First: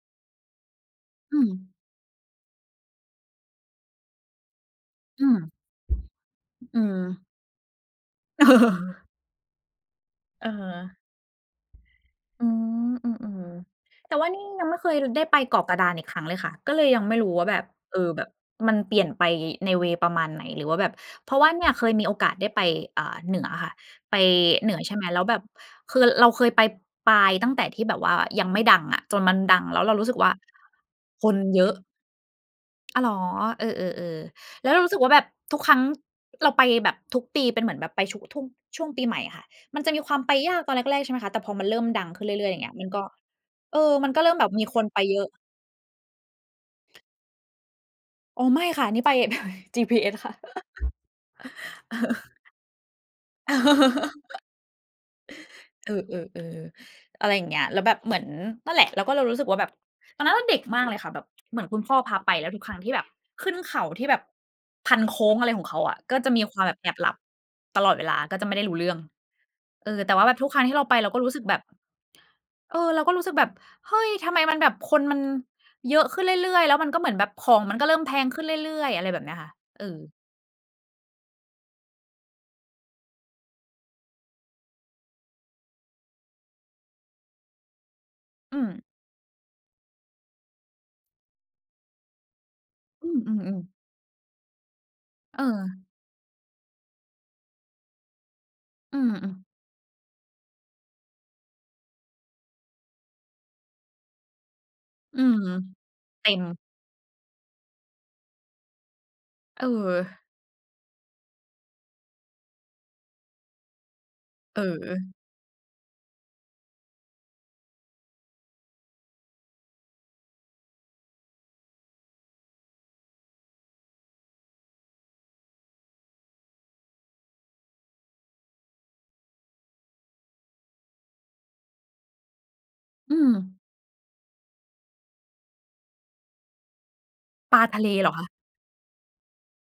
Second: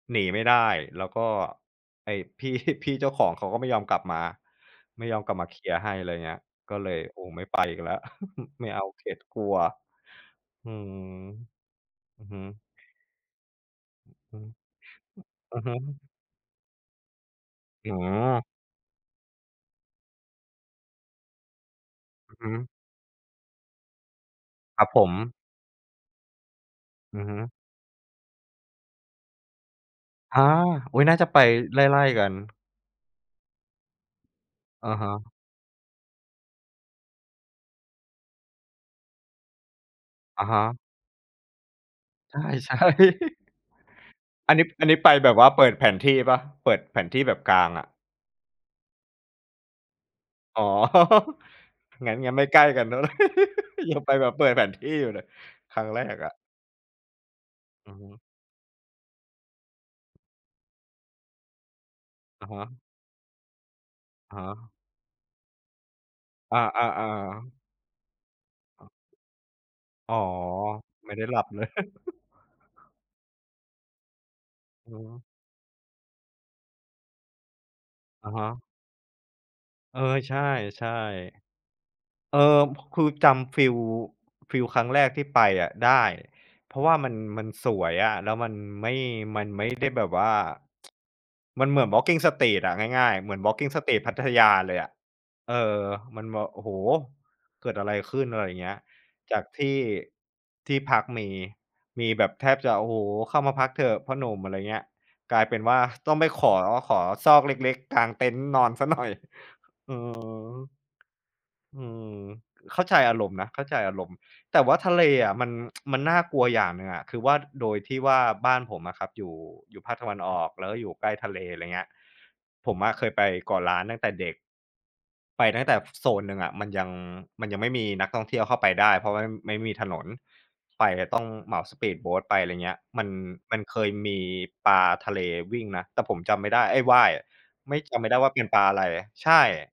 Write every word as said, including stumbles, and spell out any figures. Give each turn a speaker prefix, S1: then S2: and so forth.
S1: หนีไม่ได้ แล้วก็
S2: อืม
S1: ไอ้ พี่ พี่เจ้าของเขาก็ไม่ยอมกลับมา ไม่ยอม
S2: อื
S1: กลับ
S2: ม
S1: มาเคลียร์ให้ อะไรเงี้ย
S2: อ
S1: ก็
S2: อื
S1: เล
S2: ม
S1: ย โอ้ ไม่ไปอีกแล้ว ไม่เอาเข็ด กลัว
S2: อือฮ
S1: อืม
S2: ึ
S1: อือฮึ
S2: อืม อืม ๆ แต่ว่า
S1: อ
S2: น
S1: ื
S2: ี่
S1: อ
S2: ยังไม่เคย ล ได้ไปเ
S1: อ
S2: ก
S1: อื
S2: า
S1: อ
S2: ะ
S1: ฮ
S2: กระดาน
S1: ึ
S2: อีกครั้งเลยค่ะ ก็เลยยังไม่รู้ว่า แบบ
S1: อ๋
S2: เออ แบบ
S1: อ
S2: มันเปลี่ยนไปในเวย์ประมาณไหน หรือว่าแบบ เพราะว่าเนี่ยเคยมีโอก
S1: อ
S2: า
S1: ื
S2: ส
S1: อ
S2: ได
S1: ฮ
S2: ้ไป
S1: ึ
S2: อ่า เหนืออะค่ะ ไปเหนื
S1: ค
S2: อ
S1: รับ
S2: ใช่
S1: ผ
S2: ไหม แล้ว
S1: ม
S2: แบบ คือเราเคยไปปา
S1: อือฮ
S2: ยตั้
S1: ึ
S2: งแต่ที่แบบว่ายังไม่ดังอะ จนมันดัง แล้วเรารู้สึกว่า
S1: อา อุ๊ย น่า
S2: ค
S1: จะไ
S2: น
S1: ป
S2: เยอะ
S1: ไล่ ๆ กัน
S2: อ้าว เหรอ เออ ๆ ๆ แล้วเรา
S1: อ
S2: รู
S1: ะ
S2: ้สึก
S1: ฮ
S2: ว่า แบบ
S1: ะ
S2: ทุกครั้งเราไปแบบทุกปีเป็นเหมือนแบบไปชุ ทุ่ง ช่วงปีใหม่อะค่ะ มันจะมีความไป
S1: อะ
S2: ย
S1: ฮ
S2: ากต
S1: ะ
S2: อนแรก ๆ ใช่ไหมคะ แต่พอมันเริ่มดังขึ้นเรื
S1: ใ
S2: ่อย ๆ อย่างเง
S1: ช
S2: ี้
S1: ่
S2: ย มันก็
S1: ๆ
S2: เออ มันก็เริ่มแบ
S1: อ
S2: บ
S1: ันนี
S2: มี
S1: ้
S2: ค
S1: อั
S2: น
S1: นนี
S2: ไ
S1: ้
S2: ป
S1: ไป
S2: เยอ
S1: แบ
S2: ะ
S1: บว่าเปิดแผนที่เปล่า? เปิดแผนที่แบบกางอะ
S2: อ๋อ ไม่ค่ะ นี่ไป GPS ค่ะ
S1: อ๋อ งั้น งั้นไม่ใกล้กันแล้ว ยังไปแบบเปิดแผนที่อยู่เลย ครั้ง
S2: เออ
S1: แรกอะ
S2: ๆ ๆ อะไรอย่างเงี้ย แล้ว
S1: อ
S2: แ
S1: ื
S2: บ
S1: อ
S2: บ
S1: ฮ
S2: เหมื
S1: ึ
S2: อน นั่นแหละ เราก็เลยรู้สึกว่า แบบตอนนั้นเราเด็กมากเลยค่ะ แบบเหมือนคุณพ่อพาไป แ
S1: อ
S2: ล
S1: ะ
S2: ้ว
S1: ฮ
S2: ทุกครั้ง
S1: ะ
S2: ที่แบบขึ้นเขาที่แบบ
S1: อะฮะ
S2: พัน โค้ง อะไรของเขาอะ ก็จะมี
S1: อ
S2: คว
S1: า
S2: ามแบบแอบหลับ
S1: ๆ ๆ
S2: ตลอดเวลา ก็จะไม่ได้รู้เรื่อง เออ แ
S1: อ
S2: ต
S1: ๋
S2: ่
S1: อ
S2: ว่าแบบทุกครั้งที่เราไป เ
S1: ไ
S2: ร
S1: ม
S2: า
S1: ่
S2: ก
S1: ไ
S2: ็
S1: ด้
S2: รู้
S1: หล
S2: ส
S1: ั
S2: ึก
S1: บ
S2: แบ
S1: เล
S2: บ
S1: ย
S2: เออ เราก็รู้สึกแบบ เฮ้ย ทำไมมันแบบ
S1: อือ
S2: คน
S1: ฮ
S2: มัน
S1: ึ
S2: เยอะขึ้นเรื่อย ๆ แล้วมันก็เหมือนแบบของมันก็เริ่มแพ
S1: อ
S2: ง
S1: ะ
S2: ข
S1: ฮ
S2: ึ้นเ
S1: ะ
S2: รื่อย ๆ อะไรแบบเนี้ยค่ะ เออ
S1: เออ ใช่ ๆ เออ ค คือจำฟีล ฟีลครั้งแรกที่ไปอะได้ เพราะว่ามัน มันสวยอะ แล้วมัน
S2: อืม
S1: ไม่ มันไม่ได้แบบว่า มันเหมือน Walking Street อะ ง่
S2: อื
S1: าย ๆ เหมือน
S2: อ ๆ ๆ
S1: Walking Street พัทยาเลยอะ
S2: เ
S1: เออ
S2: ออ
S1: มันแบบ โอ้โฮ! เกิดอะไรขึ้น? อะไรเงี้ย
S2: อืม
S1: จา
S2: ๆ
S1: กที่ ที่พักมี มีแบบแทบจะ โอ้โฮ! เข้ามาพักเถอะพ่อหนุ่ม อะไรเงี้ย
S2: อื
S1: ก
S2: อ
S1: ลายเป็นว่า ต้อง
S2: เ
S1: ไ
S2: ต
S1: ป
S2: ็
S1: ขอ
S2: ม
S1: ขอซอกเล็ก ๆ กลางเต็นท์นอนเสียหน่อย
S2: เ
S1: อือฮ
S2: ออ
S1: ึ อืม เข้าใจอารมณ์นะ เข้าใจอารมณ์ แต
S2: เ
S1: ่ว่าทะเล
S2: ออ
S1: อะมัน มันน่ากลัวอย่างหนึ่งอะ คือว่า โดยที่ว่า บ้านผมอะครับอยู่ อยู่ภาคตะวันออกแล้วก็อยู่ใกล้ทะเล อะไรเงี้ย ผมอะเคยไปเกาะล้านตั้งแต่เด็ก ไปตั้งแต่ ฝ โซนหนึ่งอะมันยัง มันยังไม่มีนักท่องเที่ยวเข้าไปได้ เพราะว่า ม ไม่มีถนน ไปจะต้องเหมาสปีดโบตไป ไรเงี้ย มัน
S2: อื
S1: ม
S2: ม
S1: ันเคยมีปลาทะเลวิ่งนะ แต่ผมจำไม่ได้ เอ๊ย ว่ายอะ
S2: ปลา
S1: ไม่
S2: ทะเล
S1: จำไม
S2: เห
S1: ่
S2: ร
S1: ได
S2: อ
S1: ้
S2: ค
S1: ว
S2: ะ?
S1: ่าเป็นปลาอะไร ใช่